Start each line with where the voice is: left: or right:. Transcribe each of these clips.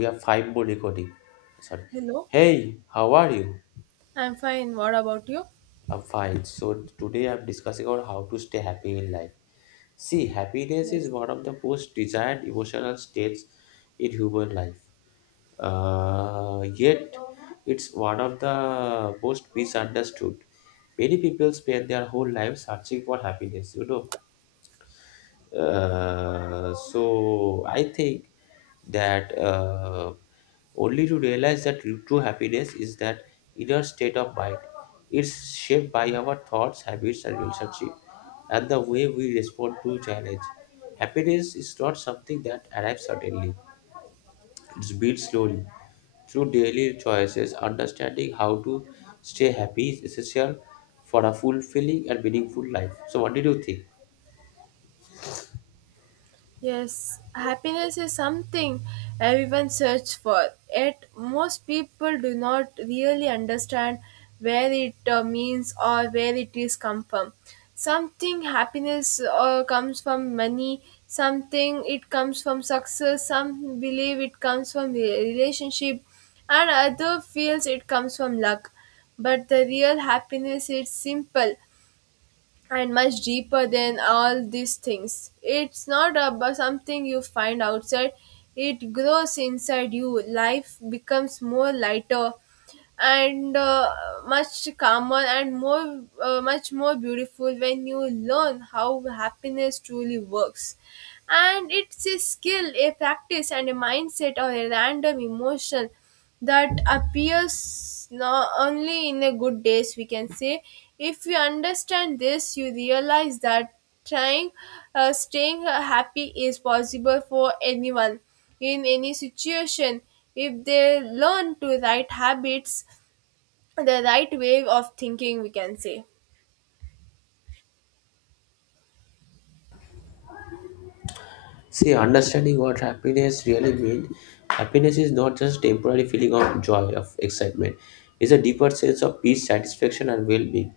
left: We have five more recording. Sorry.
right: Hello.
left: Hey, how are you?
right: I'm fine. What about you?
left: I'm fine. So today I'm discussing on how to stay happy in life. See, happiness is
right: Yes.
left: one of the most desired emotional states in human life. Yet, it's one of the most misunderstood. Many people spend their whole lives searching for happiness. So, I think that only to realize that true happiness is that inner state of mind. It's shaped by our thoughts, habits, and relationship, and the way we respond to challenge. Happiness is not something that arrives suddenly. It's built slowly through daily choices. Understanding how to stay happy is essential for a fulfilling and meaningful life. So, what did you think?
right: Yes, happiness is something everyone searches for. Yet most people do not really understand where it means or where it is come from. Something happiness comes from money. Something it comes from success. Some believe it comes from relationship, and other feels it comes from luck. But the real happiness is simple and much deeper than all these things. It's not about something you find outside, it grows inside you. Life becomes more lighter and much calmer and more much more beautiful when you learn how happiness truly works, and it's a skill, a practice, and a mindset or a random emotion that appears not only in a good days, we can say. If you understand this, you realize that trying staying happy is possible for anyone in any situation if they learn to right habits, the right way of thinking, we can say.
left: See, understanding what happiness really means, happiness is not just temporary feeling of joy, of excitement. It's a deeper sense of peace, satisfaction, and well-being.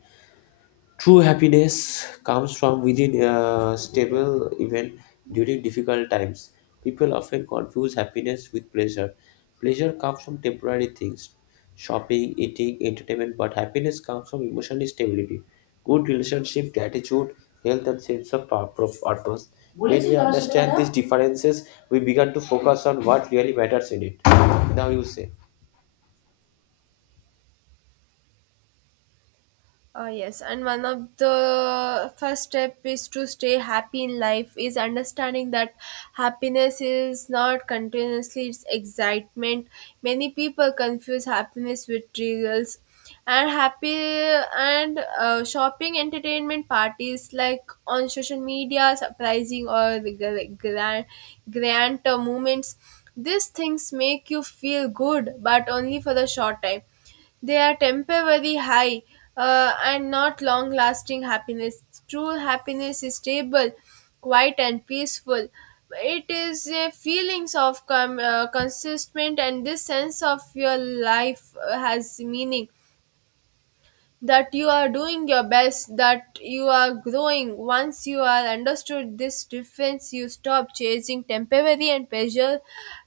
left: True happiness comes from within a stable even during difficult times. People often confuse happiness with pleasure. Pleasure comes from temporary things, shopping, eating, entertainment, but happiness comes from emotional stability, good relationship, gratitude, health, and sense of purpose. When we understand these differences, we begin to focus on what really matters in it. Now you say.
right: Oh, yes, and one of the first step is to stay happy in life is understanding that happiness is not continuously it's excitement. Many people confuse happiness with thrills, and happy and shopping entertainment parties like on social media, surprising or the grand moments. These things make you feel good, but only for the short time. They are temporary high, and not long lasting happiness. True happiness is stable, quiet, and peaceful. It is a feelings of consistent, and this sense of your life has meaning, that you are doing your best, that you are growing. Once you are understood this difference, you stop chasing temporary and pleasure.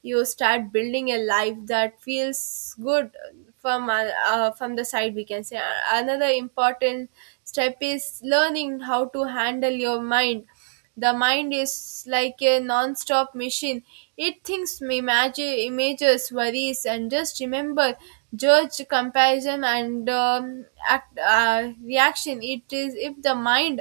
right: You start building a life that feels good from the side, we can say. Another important step is learning how to handle your mind. The mind is like a non-stop machine. It thinks images, worries, and just remember, judge, comparison, and act, reaction. It is if the mind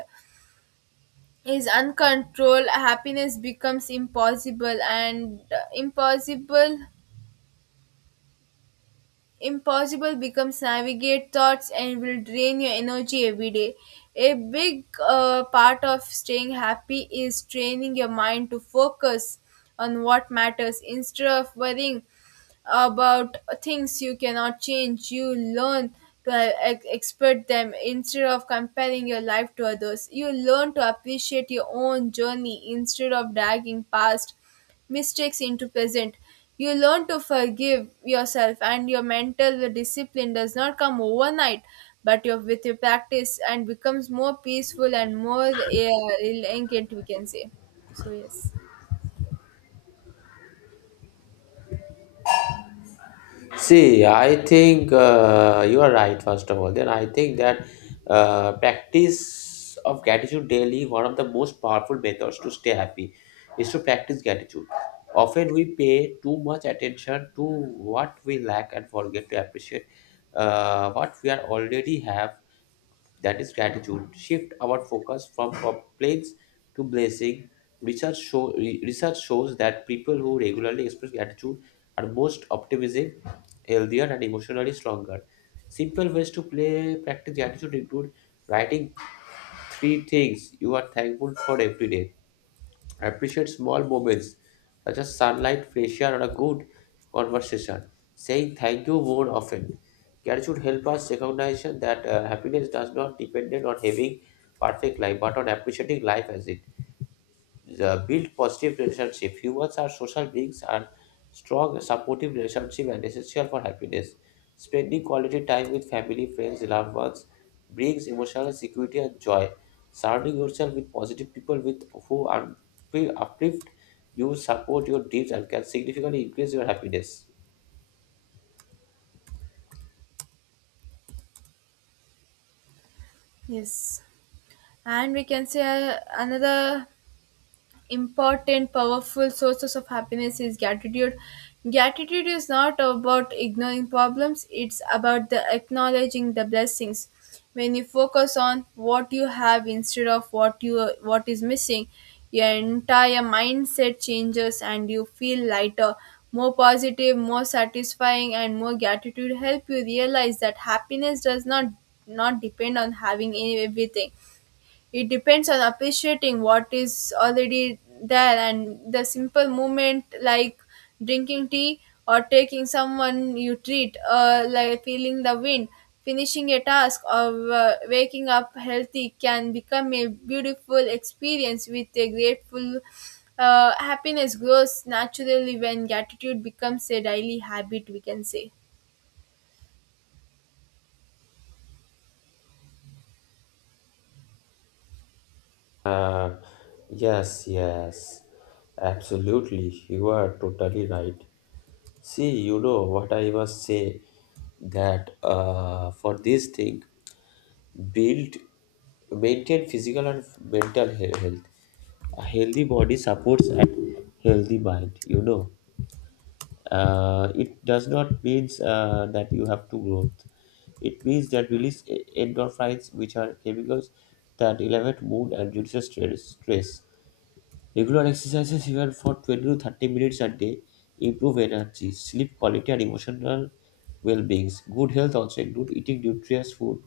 right: is uncontrolled, happiness becomes impossible, and impossible becomes navigate thoughts and will drain your energy every day. A big part of staying happy is training your mind to focus on what matters instead of worrying about things you cannot change. You learn to expect them instead of comparing your life to others. You learn to appreciate your own journey instead of dragging past mistakes into present. You learn to forgive yourself, and your mental discipline does not come overnight, but your, with your practice and becomes more peaceful and more elegant, we can say. So yes,
left: See, I think you are right, first of all. Then I think that practice of gratitude daily, one of the most powerful methods to stay happy is to practice gratitude. Often we pay too much attention to what we lack and forget to appreciate what we are already have. That is gratitude. Shift our focus from complaints to blessing. Research shows that people who regularly express gratitude are most optimistic healthier, and emotionally stronger. Simple ways to play practice gratitude include writing three things you are thankful for every day. Appreciate small moments such as sunlight, fresh air, or a good conversation. Saying thank you more often. Gratitude help us recognize that happiness does not depend on having perfect life, but on appreciating life as it the build positive relationship. Humans are social beings and strong supportive relationship and essential for happiness. Spending quality time with family, friends, loved ones brings emotional security and joy. Surrounding yourself with positive people with who are uplift you, support your dreams and can significantly increase your happiness.
right: yes, and we can say, another important powerful sources of happiness is gratitude. Gratitude is not about ignoring problems, it's about the acknowledging the blessings. When you focus on what you have instead of what you what is missing, your entire mindset changes and you feel lighter, more positive, more satisfying, and more gratitude help you realize that happiness does not not depend on having everything. It depends on appreciating what is already there, and the simple movement like drinking tea or taking someone you treat like feeling the wind, finishing a task or waking up healthy can become a beautiful experience with a grateful. Happiness grows naturally when gratitude becomes a daily habit, we can say.
left: Uh, yes, yes, absolutely. You are totally right. See, you know what I was say that for this thing, build, maintain physical and mental health. A healthy body supports a healthy mind. You know, it does not means that you have to growth. It means that release endorphins, which are chemicals that elevate mood and reduce stress. Regular exercises, even for 20 to 30 minutes a day, improve energy, sleep quality, and emotional well-beings. Good health also include eating nutritious food,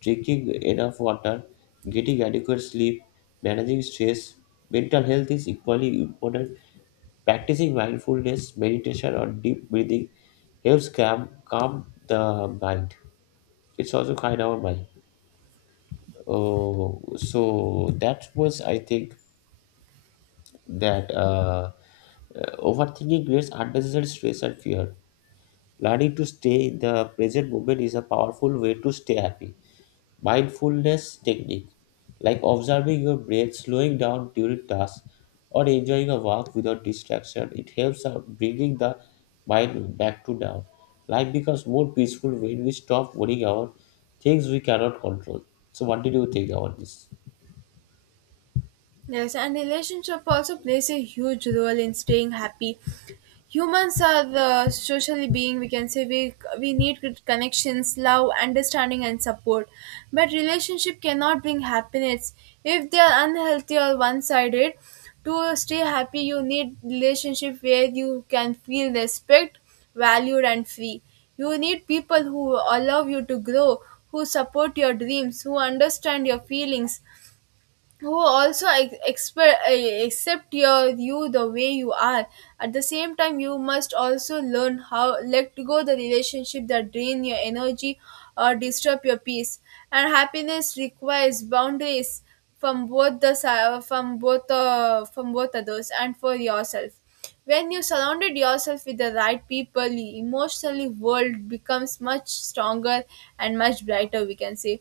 left: drinking enough water, getting adequate sleep, managing stress. Mental health is equally important. Practicing mindfulness, meditation, or deep breathing helps calm the mind. It's also kind our mind. Oh, so that was I think that overthinking creates unnecessary stress and fear. Learning to stay in the present moment is a powerful way to stay happy. Mindfulness technique, like observing your breath, slowing down during tasks, or enjoying a walk without distraction, it helps out bringing the mind back to now. Life becomes more peaceful when we stop worrying about things we cannot control. So, what did you think about this?
right: Yes, and relationship also plays a huge role in staying happy. Humans are the socially being. We can say we need good connections, love, understanding, and support. But relationship cannot bring happiness if they are unhealthy or one-sided. To stay happy, you need relationship where you can feel respect, valued, and free. You need people who allow you to grow, who support your dreams, who understand your feelings, who also accept your you the way you are. At the same time, you must also learn how let go the relationship that drain your energy or disturb your peace, and happiness requires boundaries from both the si- from both others and for yourself. When you surrounded yourself with the right people, emotionally world becomes much stronger and much brighter, we can say.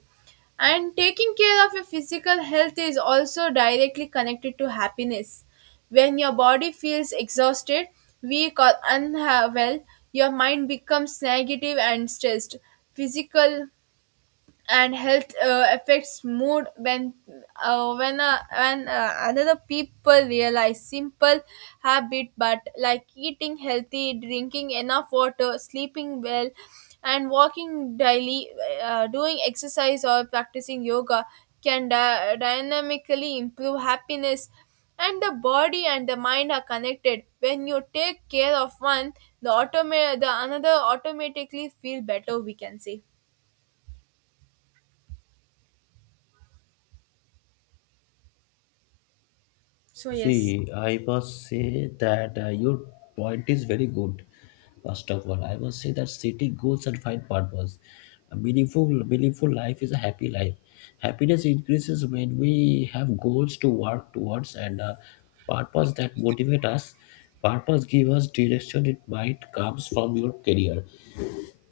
right: And taking care of your physical health is also directly connected to happiness. When your body feels exhausted, weak, or unwell, your mind becomes negative and stressed. Physical and health affects mood when another people realize simple habit but like eating healthy, drinking enough water, sleeping well, and walking daily, doing exercise or practicing yoga can dynamically improve happiness, and the body and the mind are connected. When you take care of one, the another automatically feel better, we can say. So yes,
left: See, I must say that your point is very good. First of all, I must say that setting goals and find purpose. A meaningful life is a happy life. Happiness increases when we have goals to work towards and purpose that motivate us. Purpose give us direction. It might comes from your career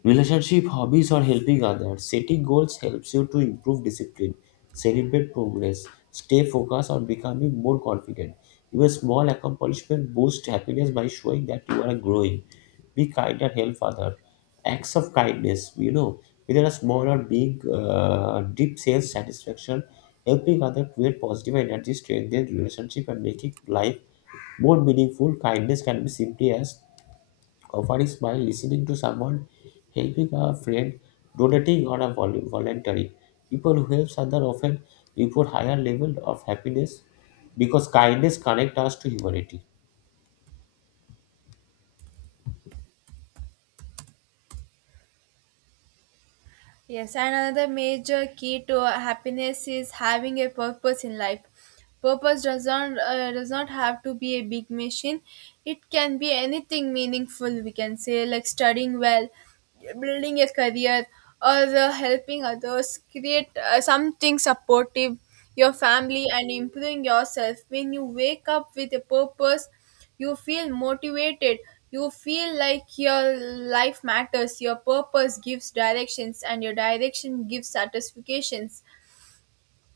left: Relationship, hobbies, or helping others. Setting goals helps you to improve discipline, celebrate progress, stay focused on becoming more confident. Even small accomplishment boost happiness by showing that you are growing. Be kind and help others. Acts of kindness, you know, whether a small or big, deep sense satisfaction, helping others create positive energy, strengthen relationship, and making life more meaningful. Kindness can be simply as Offer is by listening to someone, helping a friend, donating, or a voluntary. People who help others often report higher level of happiness because kindness connects us to humanity.
right: yes, and another major key to happiness is having a purpose in life. Purpose does not have to be a big mission. It can be anything meaningful. We can say, like studying well, building a career, or helping others. Create something supportive, your family, and improving yourself. When you wake up with a purpose, you feel motivated, you feel like your life matters. Your purpose gives directions and your direction gives satisfactions.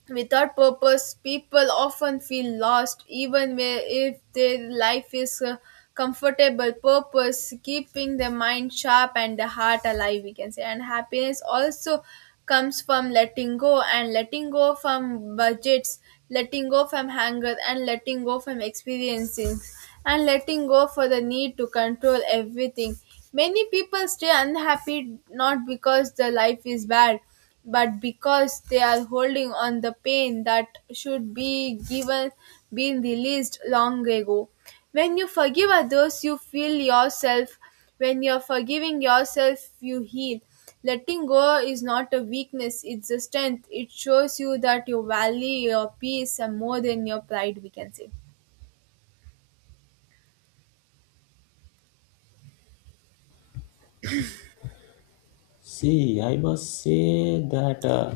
right: Without purpose, people often feel lost, even if their life is comfortable. Purpose, keeping the mind sharp and the heart alive, we can say. And happiness also comes from letting go, and letting go from budgets, letting go from hunger, and letting go from experiencing, and letting go for the need to control everything. Many people stay unhappy not because the life is bad but because they are holding on the pain that should be given been released long ago. When you forgive others, you feel yourself. When you're forgiving yourself, you heal. Letting go is not a weakness, it's a strength. It shows you that you value your peace and more than your pride, we can say.
left: See, I must say that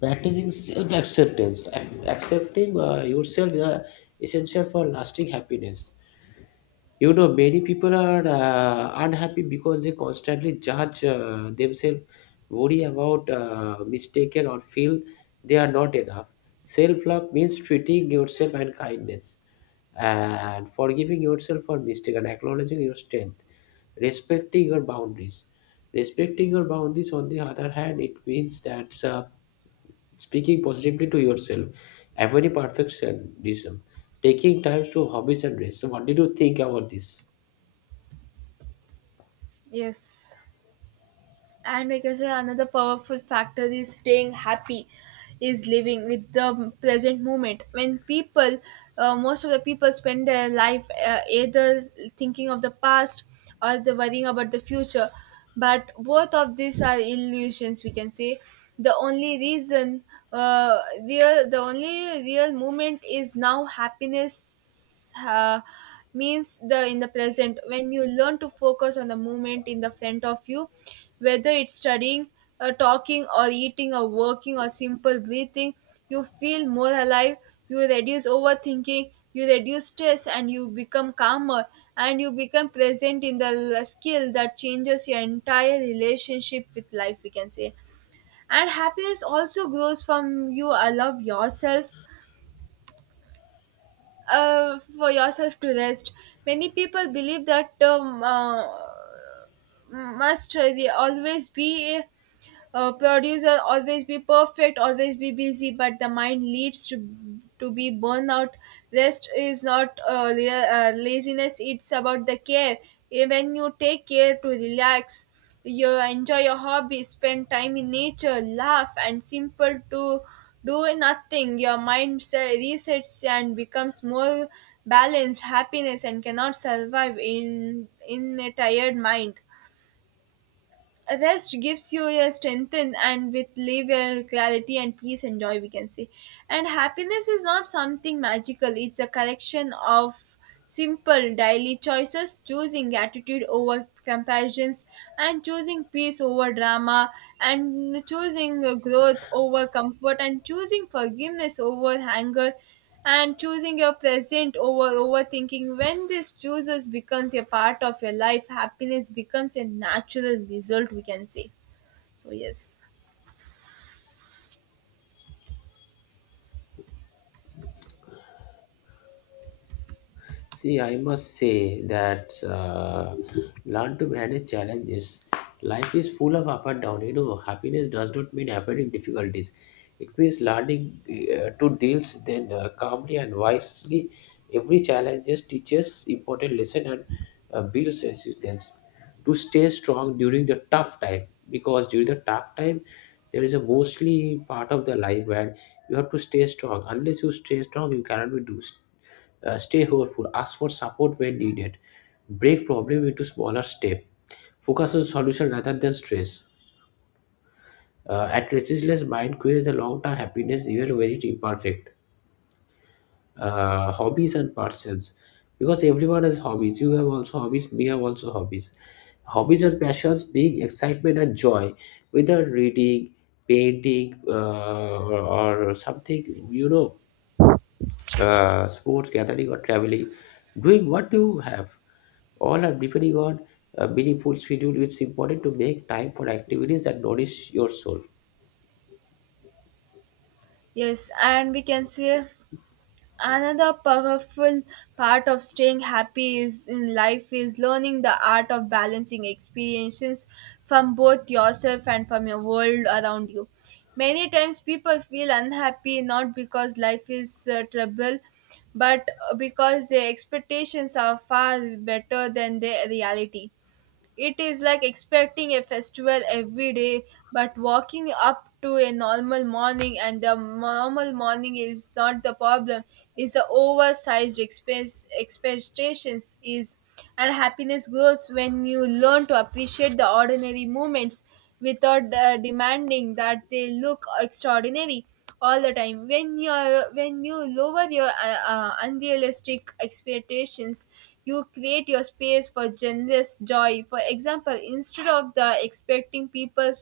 left: practicing self acceptance and accepting yourself is essential for lasting happiness. You know, many people are unhappy because they constantly judge themselves, worry about mistaken, or feel they are not enough. Self love means treating yourself and kindness, and forgiving yourself for mistake, and acknowledging your strength, respecting your boundaries. Respecting your boundaries, on the other hand, it means that speaking positively to yourself, avoiding perfectionism, taking time to hobbies and rest. So, what did you think about this?
right: Yes, and like I said, another powerful factor is staying happy, is living with the present moment. When people, most of the people spend their life either thinking of the past or they're worrying about the future. But both of these are illusions, we can say. The only reason, the only real moment is now. Happiness uh, means the in the present. When you learn to focus on the moment in the front of you, whether it's studying, talking or eating or working or simple breathing, you feel more alive. You reduce overthinking, you reduce stress, and you become calmer, and you become present in the skill that changes your entire relationship with life, we can say. And happiness also grows from you allow yourself for yourself to rest. Many people believe that must really always be a producer, always be perfect, always be busy, but the mind leads to be burnout. Rest is not laziness, it's about the care. Eh, when you take care to relax, you enjoy your hobby, spend time in nature, laugh and simple to do nothing, your mind resets and becomes more balanced. Happiness and cannot survive in a tired mind. Rest gives you your strength and with live your clarity and peace and joy, we can say. And happiness is not something magical, it's a collection of simple daily choices: choosing gratitude over comparisons, and choosing peace over drama, and choosing growth over comfort, and choosing forgiveness over anger, and choosing your present over overthinking. When this chooses becomes a part of your life, happiness becomes a natural result, we can say. So yes,
left: See, I must say that learn to manage challenges. Life is full of up and down. You know, happiness does not mean avoiding difficulties. It means learning to deal then calmly and wisely. Every challenge just teaches important lesson and builds resistance. To stay strong during the tough time, because during the tough time, there is a mostly part of the life where you have to stay strong. Unless you stay strong, you cannot be do stay hopeful, ask for support when needed, break problem into smaller steps, focus on solution rather than stress. At restless mind creates the long-term happiness even when it imperfect. Hobbies and passions, because everyone has hobbies. You have also hobbies. Me have also hobbies. Hobbies and passions bring excitement and joy, whether reading, painting, or something you know, sports, gathering, or traveling. Doing what you have All are deeply got a meaningful schedule. It's important to make time for activities that nourish your soul.
right: yes, and we can say, another powerful part of staying happy is in life is learning the art of balancing experiences from both yourself and from your world around you. Many times people feel unhappy not because life is trouble but because their expectations are far better than their reality. It is like expecting a festival every day, but walking up to a normal morning, and the normal morning is not the problem. Is the oversized expectations is, and happiness grows when you learn to appreciate the ordinary moments without demanding that they look extraordinary all the time. When you lower your unrealistic expectations, you create your space for generous joy. For example, instead of the expecting people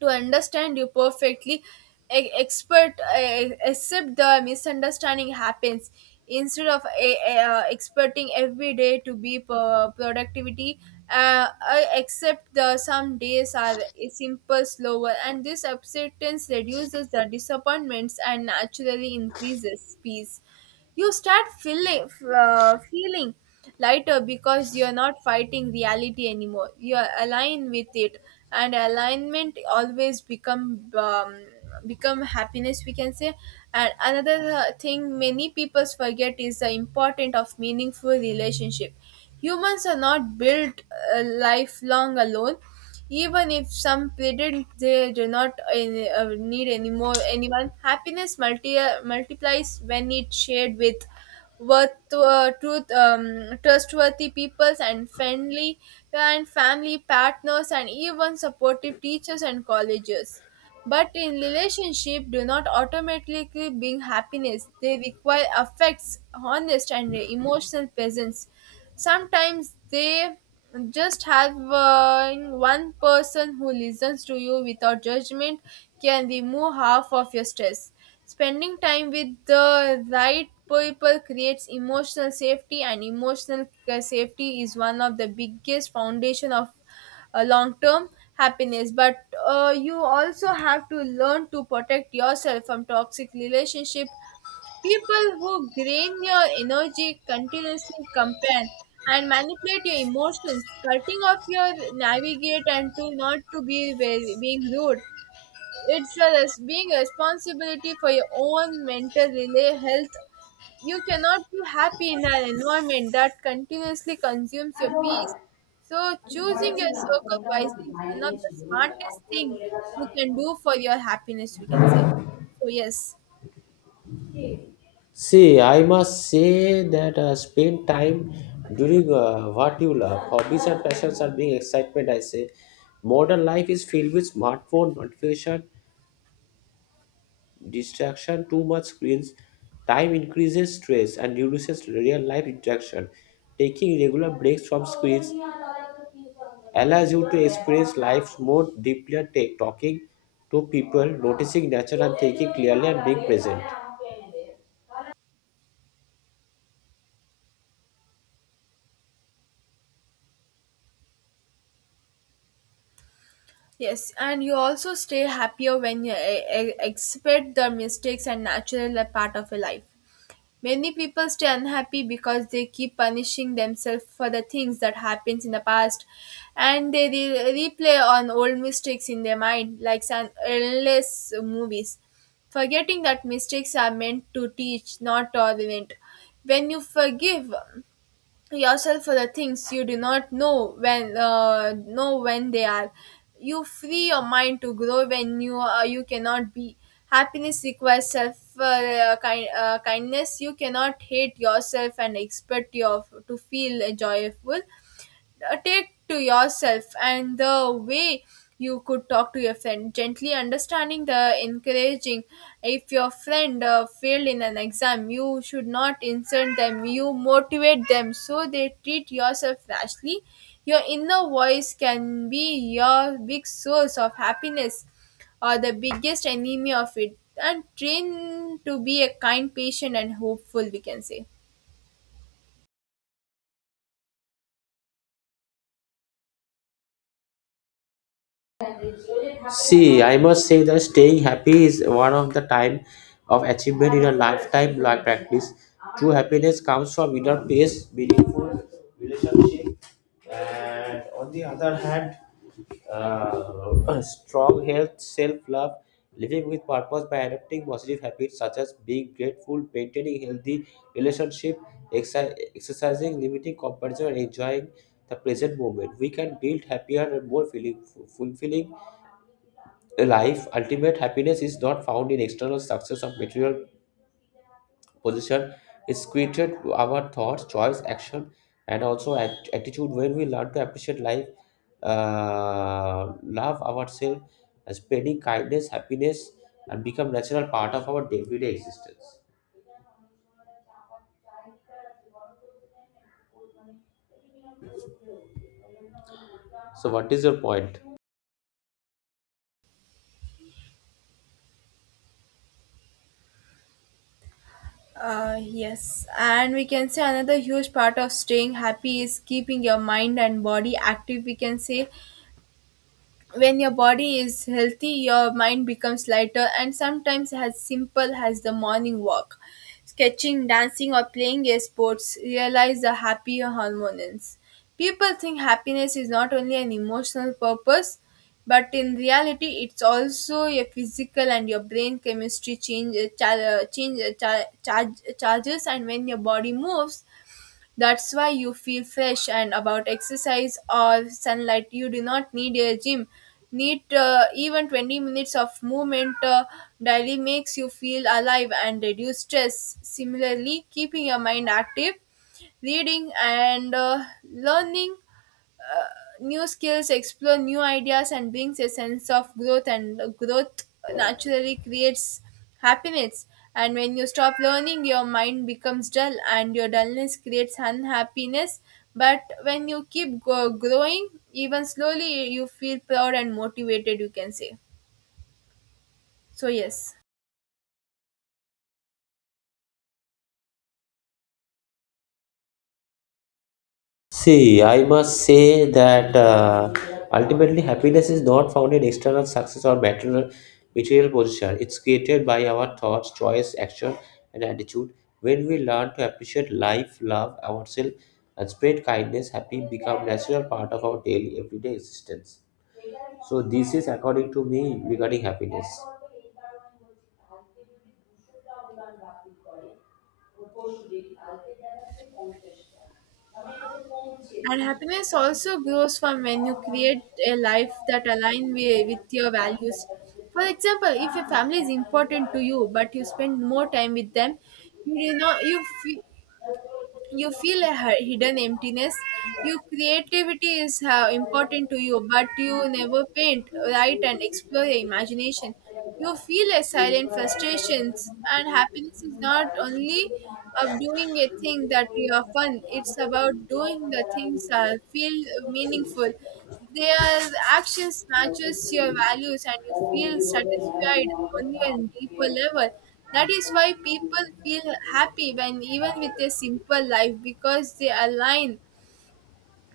right: to understand you perfectly, e- expert except the misunderstanding happens. Instead of experting every day to be productivity, I accept the some days are simple slower, and this acceptance reduces the disappointments and naturally increases peace. You start feeling lighter because you're not fighting reality anymore, you're aligned with it, and alignment always become become happiness, we can say. And another thing many people forget is the importance of meaningful relationship. Humans are not built lifelong alone. Even if some predict they do not any, need any more anyone, happiness multiplies when it's shared with worth, truth, trustworthy peoples and friendly and family partners and even supportive teachers and colleges. But in relationship, do not automatically bring happiness. They require affects, honest and emotional presence sometimes they just having one person who listens to you without judgment can remove half of your stress. Spending time with the right people creates emotional safety, and emotional safety is one of the biggest foundation of long term happiness. But you also have to learn to protect yourself from toxic relationship. People who drain your energy continuously compare and manipulate your emotions, cutting off your navigate and to not to be very, being rude. It's a being responsibility for your own mental health. You cannot be happy in an environment that continuously consumes your peace. So choosing your circle wisely is one of the smartest thing you can do for your happiness, we can say. So yes.
left: See, I must say that spend time during what you love. Hobbies and passions are being excitement, I say. Modern life is filled with smartphone notification distraction, too much screens time increases stress and reduces real life interaction. Taking regular breaks from screens allows you to experience life more deeply, and talking to people, noticing nature, and thinking clearly and being present.
right: Yes, and you also stay happier when you accept the mistakes and natural are part of your life. Many people stay unhappy because they keep punishing themselves for the things that happens in the past, and they replay on old mistakes in their mind, like some endless movies, forgetting that mistakes are meant to teach, not to prevent. When you forgive yourself for the things you do not know when know when they are, you free your mind to grow. When you you cannot be, happiness requires self kind, kindness. You cannot hate yourself and expect your to feel joyful. Take to yourself and the way you could talk to your friend gently, understanding the encouraging. If your friend failed in an exam you should not insult them, you motivate them, so they treat yourself rashly. Your inner voice can be your big source of happiness or the biggest enemy of it, and train to be a kind, patient and hopeful, we can say.
left: See, I must say that staying happy is one of the time of achievement in a lifetime life practice. True happiness comes from inner peace, meaningful relationship, and on the other hand, strong health, self-love, living with purpose by adopting positive habits such as being grateful, maintaining healthy relationship, exercising, limiting comparison, and enjoying the present moment. We can build happier and more feeling, fulfilling life, ultimate happiness is not found in external success of material position. It's created through our thoughts, choice, action, and also attitude. When we learn to appreciate life, love ourselves, and spreading kindness, happiness, and become natural part of our day-to-day existence. So, what is your point?
right: Yes, and we can say another huge part of staying happy is keeping your mind and body active, we can say. When your body is healthy your mind becomes lighter, and sometimes as simple as the morning walk, sketching, dancing or playing a sports realize the happier hormones. People think happiness is not only an emotional purpose, but in reality it's also a physical, and your brain chemistry change, cha- change cha- charge, charges. And when your body moves, that's why you feel fresh and about exercise or sunlight. You do not need a gym. Need even 20 minutes of movement daily makes you feel alive and reduce stress. Similarly, keeping your mind active, reading and learning new skills, explore new ideas and brings a sense of growth, and growth naturally creates happiness. And when you stop learning your mind becomes dull, and your dullness creates unhappiness. But when you keep growing even slowly you feel proud and motivated, you can say. So yes.
left: See, I must say that ultimately happiness is not found in external success or material position. It's created by our thoughts, choice, action, and attitude. When we learn to appreciate life, love ourselves, and spread kindness, happy become natural part of our daily everyday existence. So this is according to me regarding happiness.
right: And happiness also grows from when you create a life that aligns with your values. For example, if a family is important to you, but you spend more time with them, you know you feel a hidden emptiness. Your creativity is important to you, but you never paint, write and explore your imagination, you feel a silent frustrations. And happiness is not only of doing a thing that you are fun, it's about doing the things that feel meaningful. Their actions matches your values and you feel satisfied on your deeper level. That is why people feel happy when even with a simple life, because they align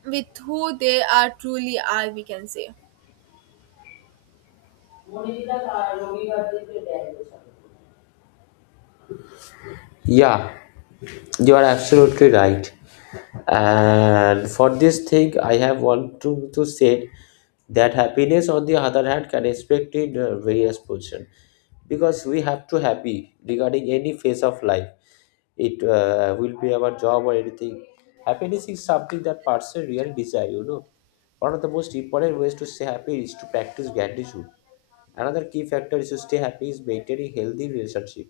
right: with who they are truly are, we can say.
left: Yeah, you are absolutely right. And for this thing, I have want to say that happiness, on the other hand, can expect in various position because we have to happy regarding any phase of life. It will be our job or anything. Happiness is something that person really desire. You know, one of the most important ways to stay happy is to practice gratitude. Another key factor is to stay happy is maintaining healthy relationship.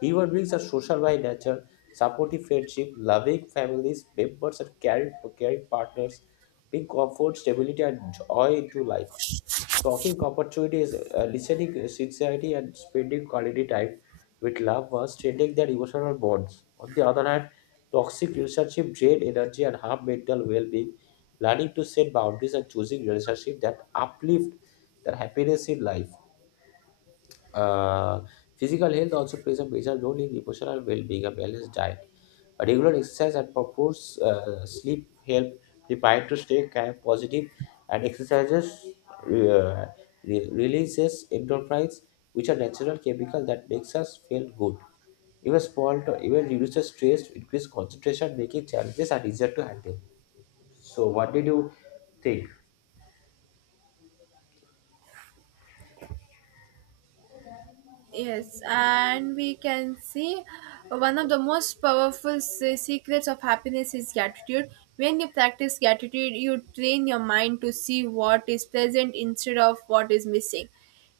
left: Human beings are social by nature. Supportive friendship, loving families, members, and caring partners bring comfort, stability, and joy into life. Talking opportunities, listening sincerity, and spending quality time with loved ones strengthening their emotional bonds. On the other hand, toxic relationship drain energy and harm mental well-being. Learning to set boundaries and choosing relationships that uplift their happiness in life uh, physical health also plays a major role in emotional well-being. A balanced diet, a regular exercise, and proper sleep help prepare to stay calm, positive, and exercises uh, releases endorphins, which are natural chemical that makes us feel good. Even reduces stress, increase concentration, making challenges and easier to handle. So, what did you think?
right: Yes, and we can see one of the most powerful secrets of happiness is gratitude. When you practice gratitude, you train your mind to see what is present instead of what is missing.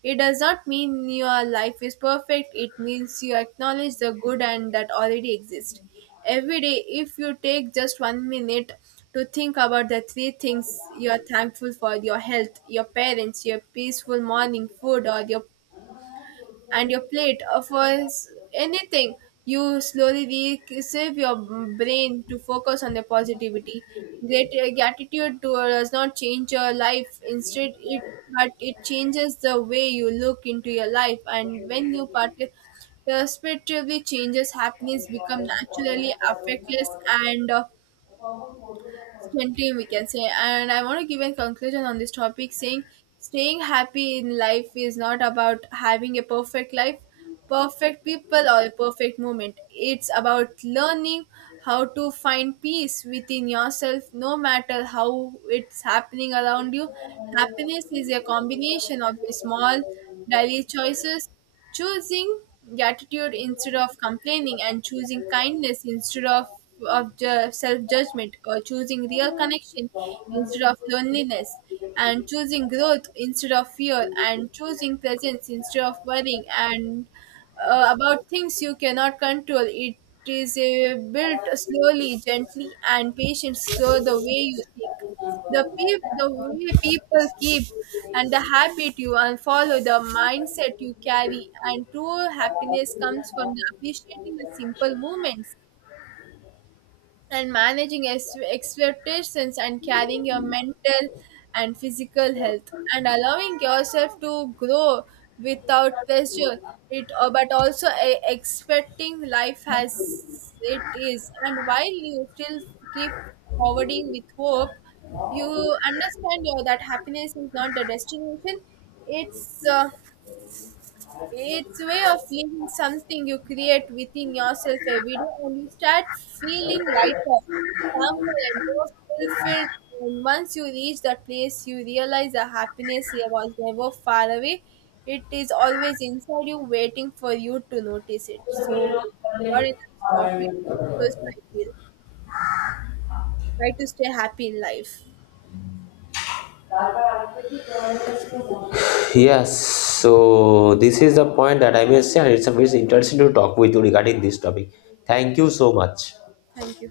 right: It does not mean your life is perfect, it means you acknowledge the good and that already exists. Every day, if you take just one minute to think about the three things you are thankful for, your health, your parents, your peaceful morning food, or your and your plate for anything, you slowly receive your brain to focus on the positivity. Great Gratitude does not change your life, instead it, but it changes the way you look into your life. And when you participate perspectively changes, happiness become naturally affectless and 20, we can say. And I want to give a conclusion on this topic, saying staying happy in life is not about having a perfect life, perfect people or a perfect moment. It's about learning how to find peace within yourself no matter how it's happening around you. Happiness is a combination of the small daily choices. Choosing gratitude instead of complaining, and choosing kindness instead of self judgment, or choosing real connection instead of loneliness, and choosing growth instead of fear, and choosing presence instead of worrying, and about things you cannot control. It is built slowly, gently, and patience. So the way you think, the way people keep, and the habit you follow, the mindset you carry, and true happiness comes from the appreciating the simple moments and managing expectations and carrying your mental and physical health and allowing yourself to grow without pressure. It But also expecting life as it is, and while you still keep forwarding with hope, you understand your that happiness is not the destination. it's uh, it's way of living, something you create within yourself every day, and you start feeling lighter, calmer, and more fulfilled. And once you reach that place, you realize the happiness here was never far away. It is always inside you, waiting for you to notice it. So, what is the topic to discuss? I feel try to stay happy in life.
left: Yes, so this is the point that I may say, and it's a very interesting to talk with you regarding this topic. Thank you so much.
right: Thank you.